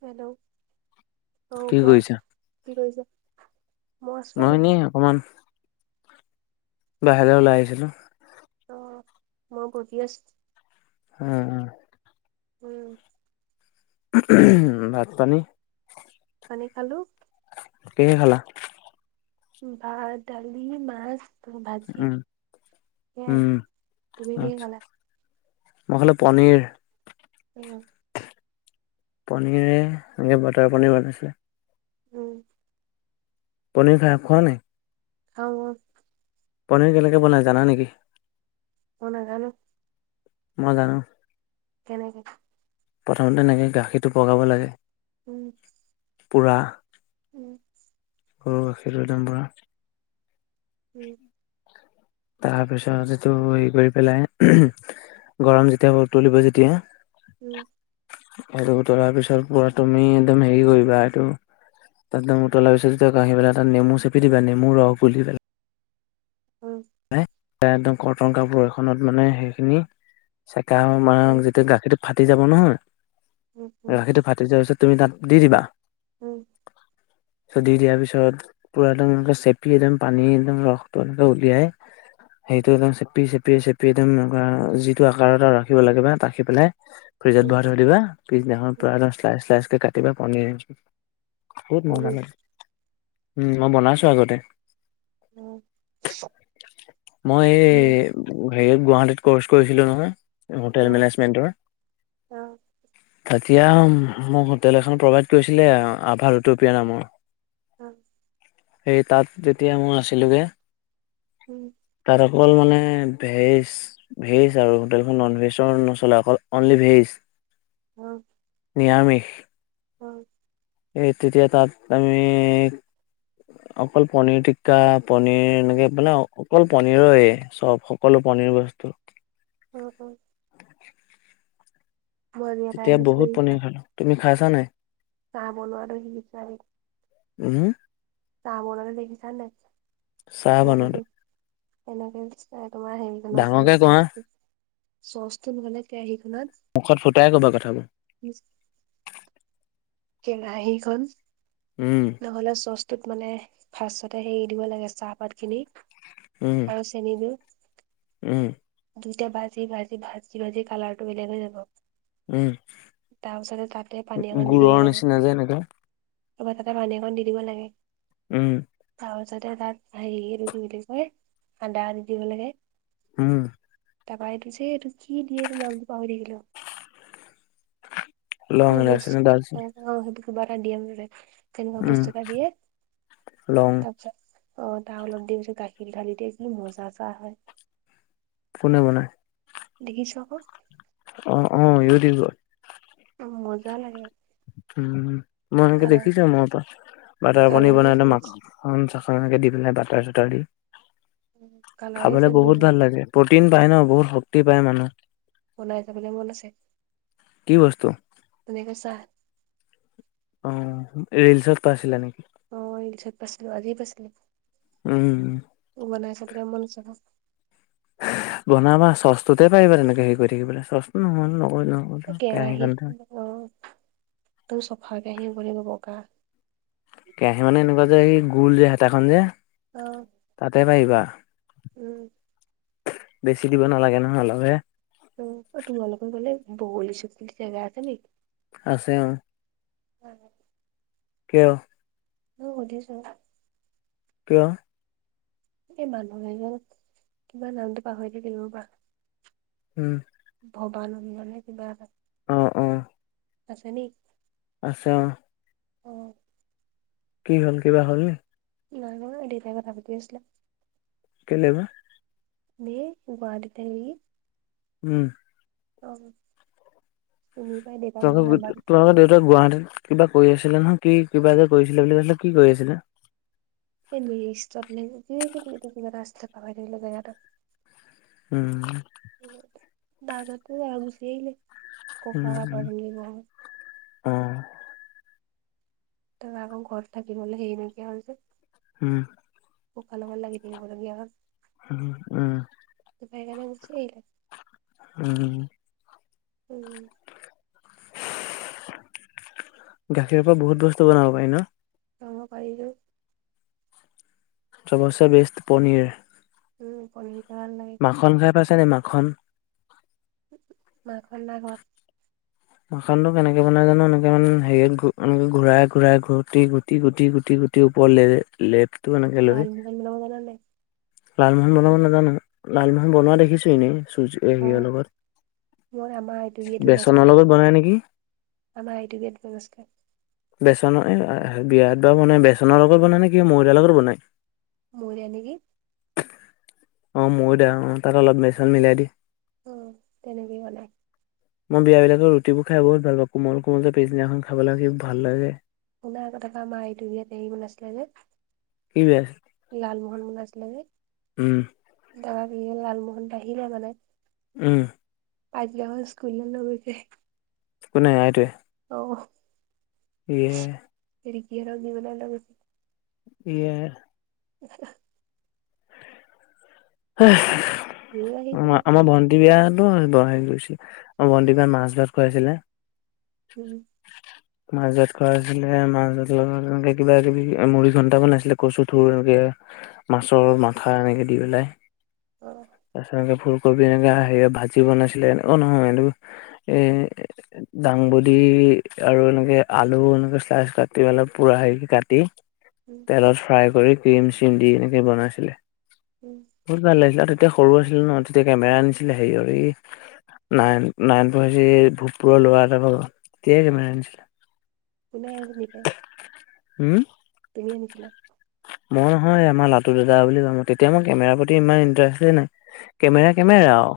Hello অ কি কোৱা কৰিছা? কি কৰিছ? নহ ন অকমান বাহিৰলৈ ওলাই আহিছিলো অ মই বহি আছো উম উম উম। উ ভাত পানী পানী খালো কিহে খালা ভাত দালি মাছ ত ভাজি উম, এ উম, তুমি কিহে আচ্ছা। খালা মই খালো পনীৰ উম। পনীৰে এনেকে বাটাৰ পনীৰ বনাইছিলে। উম। পনীৰ খাই খোৱা নাই। খাওঁ খাওঁ। পনীৰ কেনেকে বনাই জানা নেকি? মই নাজানো - মই জানো। কেনেকে? প্ৰথমতে তেনেকে গাখীৰটো পগাব লাগে উম। পোৰা উম। অ গাখীৰ বাদাম পোৰা উম। তাৰপিছত এইটো হে কৰি পেলাই গৰম যেতিয়া উতলিব যেতিয়া উম। এইটো উতলাৰ পিছত পৰা তুমি একদম হেৰি কৰিবা এইটো তাত উতলাৰ পিছত আহি পেলাই তাত নেমু চেপি দিবা নেমু ৰস বুলি পেলাই উম। একদম কৰ্তন কাপোৰ এখনত মানে সেইখিনি চাকি গৱৰ মা উম যেতিয়া গাখীৰটো ফাটি যাব উম উম নহয় গাখীৰটো ফাটি যোৱাৰ পিছত তুমি তাত দি দিবা উম। দি দিয়াৰ পিছত পুৰা একদম চেপি একদম পানী একদম ৰসটো উলিয়াই উম সেইটো একদম চেপি চেপি চেপিয়শ একদম এনেকুৱা যিটো আকাৰত আৰু ৰাখিব লাগে বা ৰাখি পেলাই ফ্ৰিজত উম উম ভৰাই থৈ দিবা পিছদিনাখন উম পৰা শ্লাইচ শ্লাইচকে কাটিবা পনীৰ বহুত মজা হেৰি লাগে উম মই বনাইছো আগতে উম মই এই হেৰিত গুৱাহাটীত কৰ্চ কৰিছিলো নহয় অ হোটেল মেনেেজমেণ্টৰ অ তেতিয়া মোক হোটেল এখন প্ৰভাইড কৰিছিলে আভা ৰুটুপিয় নামৰ উম সেই তাত যেতিয়া মোৰ আছিলোগে উম তাত অকল মানে ভেজ ভেজ আৰু হোটেলখন নন ভেজৰ নচলে অকল অনলি ভেজ অ নিৰামিষ হয় এই তেতিয়া তাত আমি অকল পনিৰ টিক্কা পনিৰ এনেকে মানে অকল পনিৰ এই চব সকলো পনিৰ বস্তু বস্তু অ অ মই আজি এটা তেতিয়া বহুত পনীৰ খালো তুমি খাইছা নাই চাব নোৱাৰো সি বিচাৰে উম আম ঘৰতো দেখিছা নাই চাহ এনেকে যে বনালো এনেকে তোমাৰ হেৰিখনত ডাঙৰকে মানে কোৱা চচ চচটো নে কেৰাহীটো মুখত ফুটাই ক'বা কথাবোৰ কেৰাহীখন উম নহ'লে চচ টোত মানে ফাৰ্ষ্টটে হেৰি দিব লাগে চাহপাত খিনি উম আৰু চেন দি উম দুইটা ভাজি ভাজি ভাজি ভাজি কালাৰ টো বেলেগ হৈ যাব উম তাৰ পিছতে তাতে পানী অকন দি পুৰৰ নিচিনা যে এনেকা তাৰ পা পানী অকন দি দিব লাগে উম তাৰপিছতে তাত হেৰিটো কি বুলি কয়, আদা আদি দিব লাগে উম। তাৰপৰা এইটো যে কি দিয়ে নামটো পাহৰি থাকিলোঁ। লং, ইলাচি নে ডালচেনি? কিবা এটা দিয়ে মুঠতে, তেনেকুৱা বস্তু এটা দিয়ে লং তাৰপিছত অ তাৰ অলপ দি পিছত গাখীৰ ধালি দিয়ে কি মজা চাহ হয়। কোনে বনাই? দেখিছো আক। অ অ ইউটিউবত। মজা লাগে। উম মই সেনেকে কালাৰ দেখিছো মোৰ পৰা, বাটাৰ পনীৰ কালাৰে বনাই চেঞ্জ মাখন - চাখ তেনেকে দি পেলাই বাটাৰ চাটাৰ দি, কালাৰে খাবলৈ চেঞ্জ হৈ বহুত যায় ভাল লাগে প্ৰ'টিন পাই ন বহুত শক্তি পায় মানুহে। বনাই যাবলৈ মন আছে। কি বস্তু? ধুনীয়াকৈ চাহ। অ ৰিলচত পাইছিলা নেকি? অ ৰিলছত পাইছিলো আজিয়ে পাইছিলো। উম, বনাই চাবলে মন আছে ঘৰত। বনাবা চচটোতে পাৰিবা তেনেকে হেৰি কৰি থাকিবলে চচ নহলো নকৰিলো কেৰাহীখনতে। টো চফাকে আহিম বুলি কব বগা কেৰাহী মানে, এনেকুৱা যে সেই গোল যে হেতাখন যে, অ তাতে পাৰিবা। উম বেছি দিব নালাগে নহয়, অলপহে। উম, অ তোমালোকৰ সেইফালে, বগৰি-চগৰি টেঙা আছে নেকি? আছে অঁ। হয়। কিয়? এনেই সোধিছোঁ। কিয়? এই মানুহ এজন, কিবা নামটো পাহৰি থাকিলোঁ ৰবা উম। ভবানন্দ নে কিবা? অঁ, অঁ। আছে নি? আছে অঁ। অঁ। কি হ'ল? কিবা হ'ল নি? নাই হোৱা, সেহতি এতিয়া কথা পাতি আছিলে। কেলে বা? ঢেৰ সোপাদিলে নেকি? উম। অঁ। তোমালোকৰ দেউত তোমালোকৰ দেউতা গুৱাহাটীত কিবা কৰি আছিলে নহয়, কি কিবা এটা কৰিছিলে বুলি কৈছিলে কি কৰি আছিলে? [unintelligible] উম। দাদাটো আ গুচি আহিলে উম ককা উম আইতাৰ ঘৰ। অ তাৰ আকৌ ঘৰত থাকিবলে হেৰি নাইকীয়া হ'ল যে। হোঁ [unintelligible] ককাৰ লগত লাগি দিব লগীয়া হ'ল। ওঁ অঁ [unintelligible] সেইকাৰণে গুচি আহিলো [unintelligible] ওঁ ওঁ গাখীৰৰ পৰা বহুত বস্তু বনাব পাৰি ন'? অঁ পাৰিটো। চবৰচে বেষ্ট পনীৰ। উম, পাৰি। মাখন খাই পাইছে নে? মাখন। মাখন নাইখোৱা। মাখনো কেনেকে বনাই জানো? এনেকে মান হেৰি এ ঘূৰাই ঘূৰাই ঘূটি ঘূটি ঘূটি ঘূটি ঘূটি ওপৰ লেৰেপ লেপ লালমোহন বনাব জানা নাই? লালমোহন বনাব নাজানো। লালমোহন বনোৱা দেখিছোঁ এনেই। চু চু এ- অ হেৰিৰ লগত। মই আমাৰ আইটিভিটো বেচনৰ নাচাওঁ। লগত বনাই নেকি আমাৰ আই টি ভিটো নচলে। বেচনৰ এ-অঁ এ- বিয়াত বাৰু বনাই। বেচনৰ লগত বনাই নে কি মইদাৰ লগত বনায়? মৰিলে নেকি? অঁ, মইদা। অঁ তাত অলপ বেচন মিলাই দি অঁ তেনেকেই বনাই। মই বিয়া বিলাকৰ ৰুটিবোৰ খাই বহুত ভাল পাওঁ কোমল কোমল যে পিছদিনাখন খাবলে সি ভাল লাগে শুনা আকঅ তাপা আমাৰ এইটো বিয়াত [unintelligible] বনাইছিলে যে কি বেয়াচিলে লালমোহন বনাইছিলে যে। উম দাদা বিয়াৰ লালমোহন বাহিলে মানে উম পাছদিনাখন স্কুললে লৈ গৈছে। কোনে আইটোৱে অহ এয়ে ৰিকি হেতক দিবলে লৈ গৈছে। ইয়ে। [unintelligible] ধেৰ আহিছিলে আমাৰ ভন্টি বিয়াত [unintelligible] গৈছে ভণ্টি বিয়াত মাছ ভাত খুৱাইছিলে উম মাছ ভাত খোৱাইছিলে মাছ ভাতৰ লগত এনেকে কিবা কিবি মুৰি ঘণ্টা বনাছিলে কচু থুৰ এনেকে মাছৰ অ মাথা এনেকে দি পেলাই অ তাপিছত এনে কবি এনেকে হেৰি অ ভাজি বনাইছিলে অ নহয় এই দাংবড আৰু এনেকে আলু এনেকে শ্লাইচ কাটি পিলাই পুৰা হে কে কাটি উম তেলত ফ্ৰাই কৰি ক্ৰীম চিম দি এনেকে বনাইছিলে উম বহুত ভাল লাগিছিলে আৰু তেতিয়া সৰু আছিলো ন তেতিয়া কেমেৰা আনিছিলে হেৰিঅৰ এই নাইন নাইন পঢ়িছে ভূতপুৰৰ ল'ৰা এটা ভাগঅ তেতিয়াই কেমেৰা আনিছিলে কোনে আনি পাই হুউম তুমি আনিছিলা মই নহয় আমাৰ লাটো দাদা বুলি এজন তেতিয়া মই কেমেৰাৰ প্ৰতি ইমান ইণ্টাৰেষ্টেই নাই কেমেৰা অ কেমেৰা আও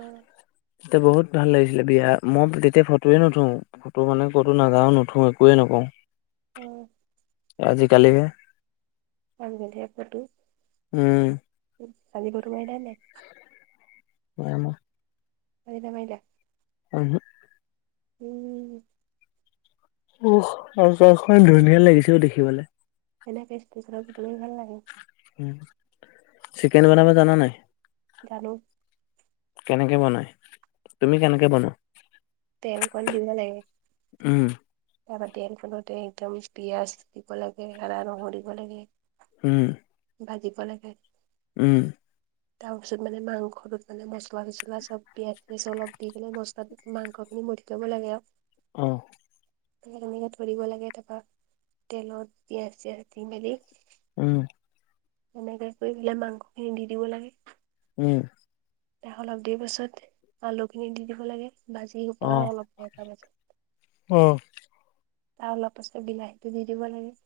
অ বহুত ভাল লাগিছিলে বিয়া মই তেতিয়া ফটোয়ে নুথো ফটো মানে ক'তো নাযাওঁ নুথো একোৱে নকওঁ উম আজি কালিহে আজি কালিহে ফটো উম কালি ফটো মাৰিলা নে নাই নাই মই [unintelligible] উমহু। উম। উহ [unintelligible] ধুনীয়া লাগিছিলও দেখিবলে এনেকে [unintelligible] ফটো মাই ভাল লাগে চিকেন বনাব জানা নাই? জানো। কেনেকে বনাই, তুমি কেনেকে বনোৱা? তেল অকণ দিব লাগে উম তাৰপা তেল কোনো দে, একদম পিয়াঁজ দিব লাগে, আদা নহৰু দিব লাগে উম। ভাজিব লাগে। উম। তাৰ পিছত মানে মাংসটোত মানে মছলা- চছলা চব পিয়াঁজ- চিয়াজ অলপ দি পিলাই মচলাটোত মাংস মথি লব লাগে আৰু। অহ। পৰিব লাগে তাৰপৰা, তেলত পিয়াজ- চিয়াজ দি মেলি উম। এনেকে কৰি দিলে মাংসখিনি দি দিব লাগে। উম। অলপ দেৰি পাছত, আলুখিনি দি দিব লাগে ভাজি অ শুাল [inaudible] অল পত অ। তাৰ অলপ পাছত বিলাহীটো দি দিব লাগে।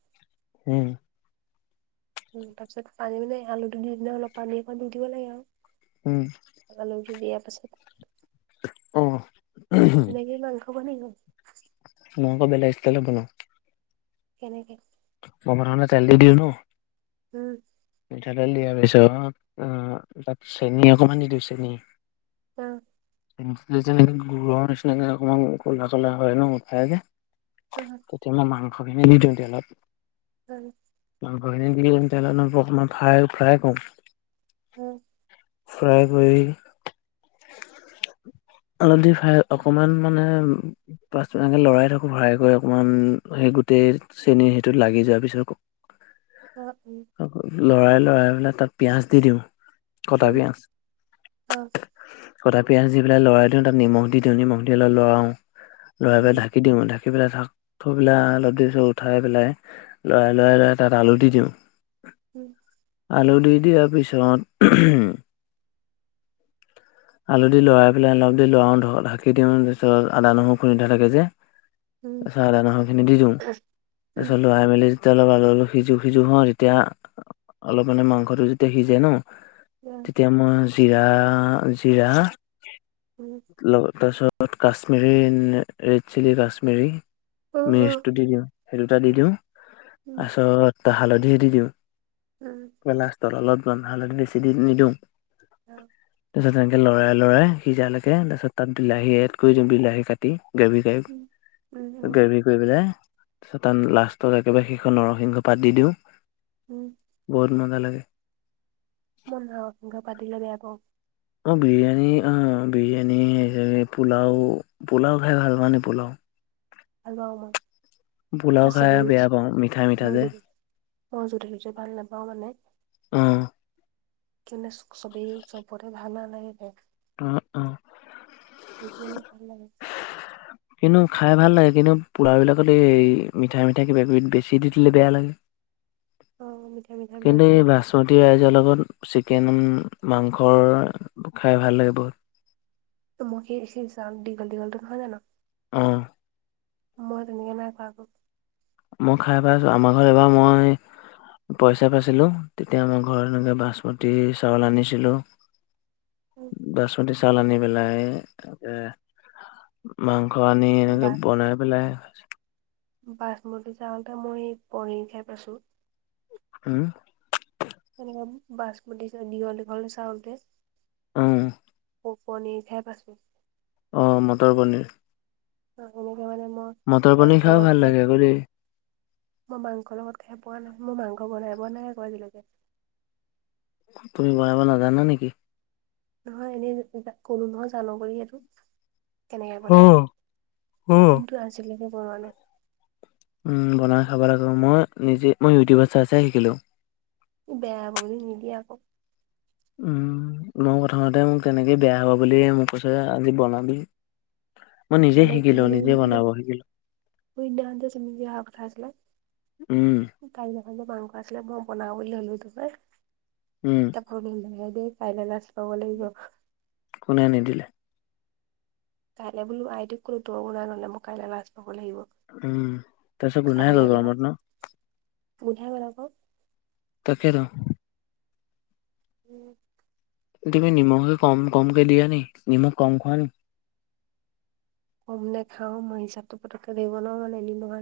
উম। উম, তাৰ পিছত পানী মানে আলুটো দি দিলে অলপ পানী একণ দি দিব লাগে উম আৰু। আলুটো দিয়া পিছত অ। তেনেকে মাংস বনাই নি মই আকৌ বেলেগ ষ্টাইলত বনাও। কেনেকে? বনাও তে তেল নিদিয়ে ন। উম। মিঠাতেল দিয়াৰ পিছত, অ তাত চেনী অকনমান দি দিওঁ চেনী অহ। গৰ নিচিনাকে অকমান ক'লা ক'লা হয় ন [unintelligible] তেতিয়া মাই মাংসখিনি দি দিওঁ তেলত। উম। মাংসখিনি দি কিনে তেলত অকণমান ফ্রাই ফ্ৰাই কৰোঁ। উম। ফ্ৰাই কৰি অলপ দেৰি ফ্ৰাই অকমান মানে পাছ এনেকে লৰাই থাকো, ফ্ৰাই কৰি অকমান হে গোটেই চেনীৰ সেইটো লাগি যোৱাৰ পিছত লৰাই লৰাই পেলাই তাত পিয়াজ দি দিওঁ। কটা উম পিয়াজ অ। কটা পিঁয়াজ দি পেলাই লৰাই দিওঁ তাত নিমখ দি দিওঁ নিমখ দি অলপ লৰাওঁ, লৰাই পেলাই ঢাকি দিওঁ। ঢা ৰাখি পেলাই চাক থবেলাই অলপ দিছোঁ উঠাই পেলাই, লৰাই লৰাই লৰাই তাত আলু দি দিওঁ উম। আলু দি দিয়াৰ পিছত উহুম আলু দি লৰাই পেলাই অলপ দি লৰাও ঢ ঢাকি দিওঁ, তাৰপিছত আদা, নহৰু খুন্দি থোৱা থাকে যে তাৰপিছত আদা নাহৰ খিনি দি দিওঁ মই তাৰপিছত লৰাই মেলি তেতিয়া অলপ আলু অলপ সিজো-সিজো হ তেতিয়া অলপ মানে মাংসটো যেতিয়া সিজে ন তেতিয়া মই জিৰা -। লগ তাৰপিছত কাশ্মিৰী ৰেড চিলি কাশ্মিৰী। মেচটো দি দিওঁ সেই দুটা দি দিওঁ তাৰিছত হালধি দি দিওঁ। কেলাষ্টৰলত বন্ধাল বেছি দি নিদিওঁ উ তাৰপিছত তেনেকৈ লৰাই -লৰাই সিজালৈকে তাৰপিছত তাত বিলাহী এড কৰি দিওঁ বিলাহী কাটি গেভি টাইপ গেভি কৰি পেলাই। তাৰপছত লাষ্টত একেবাৰে সেইখন নৰসিংহ পাত দি দিওঁ। বহুত মজা লাগে। মই নৰসিংহ পাত দিলে বেয়া পাওঁ। অঁ বিৰিয়ানী, অ বিৰিয়ানী পোলাও -পোলাও খাই ভাল পোৱা নে পোলাও ভাল পাওঁ মই। পোলাও মানে খাই চবেই বেয়া পাওঁ মিঠা মিঠা যে অ যতেটতে ভাল নাপাও মানে। উম কি চবেই চবতে ভাল নালাগিলে উম উম মানে ভাল নেলাগে কিন্তু খাই ভাল লাগে কিন্তু পোৰা বিলাকত এই মিঠাই মিঠাই কিবা কিবি বেছি দি দিলে বেয়া লাগে অ মিঠাই মিঠাই বিলাক কিন্তু এই দিয়ে যে বাচমতি ৰাইছৰ লগত চিকেন মাংস খাই ভাল লাগে বহুত। এ দীঘল দীঘলটো নহয় জানো। অ মই তেনেকে নাইখোৱা আক। মই খাই পাইছোঁ আমাৰ ঘৰত এবাৰ মই। পইচা পাইছিলো তেতিয়া আমাৰ ঘৰত এনেকে বাচমতি চাউল আনিছিলো। বাচমতি চাউল আনি পেলাই মাংস মাংস আনি বা এনেকে বনাই পেলাই বাচমতি চাউল মই পনীৰ খাই পাইছো উম বাচমতি যে দীঘল দীঘল চাউলটোয়ে উম পনীৰ খাই পাইছোঁ অ মটৰ পনীৰ [unintelligible] মটৰ পনীৰ মাংসৰ খাইও লগত ভাল খাই লাগে ক' দেই মই মাংসৰ লগত খাই পোৱা নাই মই মাংস বনাই পোৱা নাই আকৌ আজিলৈকে। তুমি বনাব নাজানা নেকি? নহয় এনেই কলো নহয় জানো বুলি। কেনেকে বনাই অ', অ'। কিন্তু আজিলৈকে বনোৱা নাই। বনাই খাব লাগিব মই নিজে মই ইউটিউবত চাই চাই শিকিলো বেয়া হব বুলি নিদিয়ে আকৌ উম মই প্ৰথমতে মোক তেনেকে বেয়া হ'ব বুলি মোক কৈছে আজি বনাবি। মই নিজে শিকিলো নিজে বনাব শিকিলো শুই দিনৱ যে চুমি বিয়া হোৱা কথা আছিলে উম, কাইলে ম মাংস আছিলে মই বনাও বুলি ললো উম, তাপা কাইলে লাজ পাব লাগিব। কোনে আনি দিলে। কাইলৈ বোলো আইতিক কলো তই বনা নহলে মই কাইলে লাজ পাম উম তাৰ পিছত বনাই খাবলৈ বেয়া ললো [unintelligible] গোন্ধাই গল আক তাকে ত উম তুমি নিমখ কম কম কে দিয়া নি নিমখ কম খোৱা নি কম নেখাও মই হিচাপটো পতকে ধৰি নোৱাৰোঁ সেইকাৰণে এদিনৰ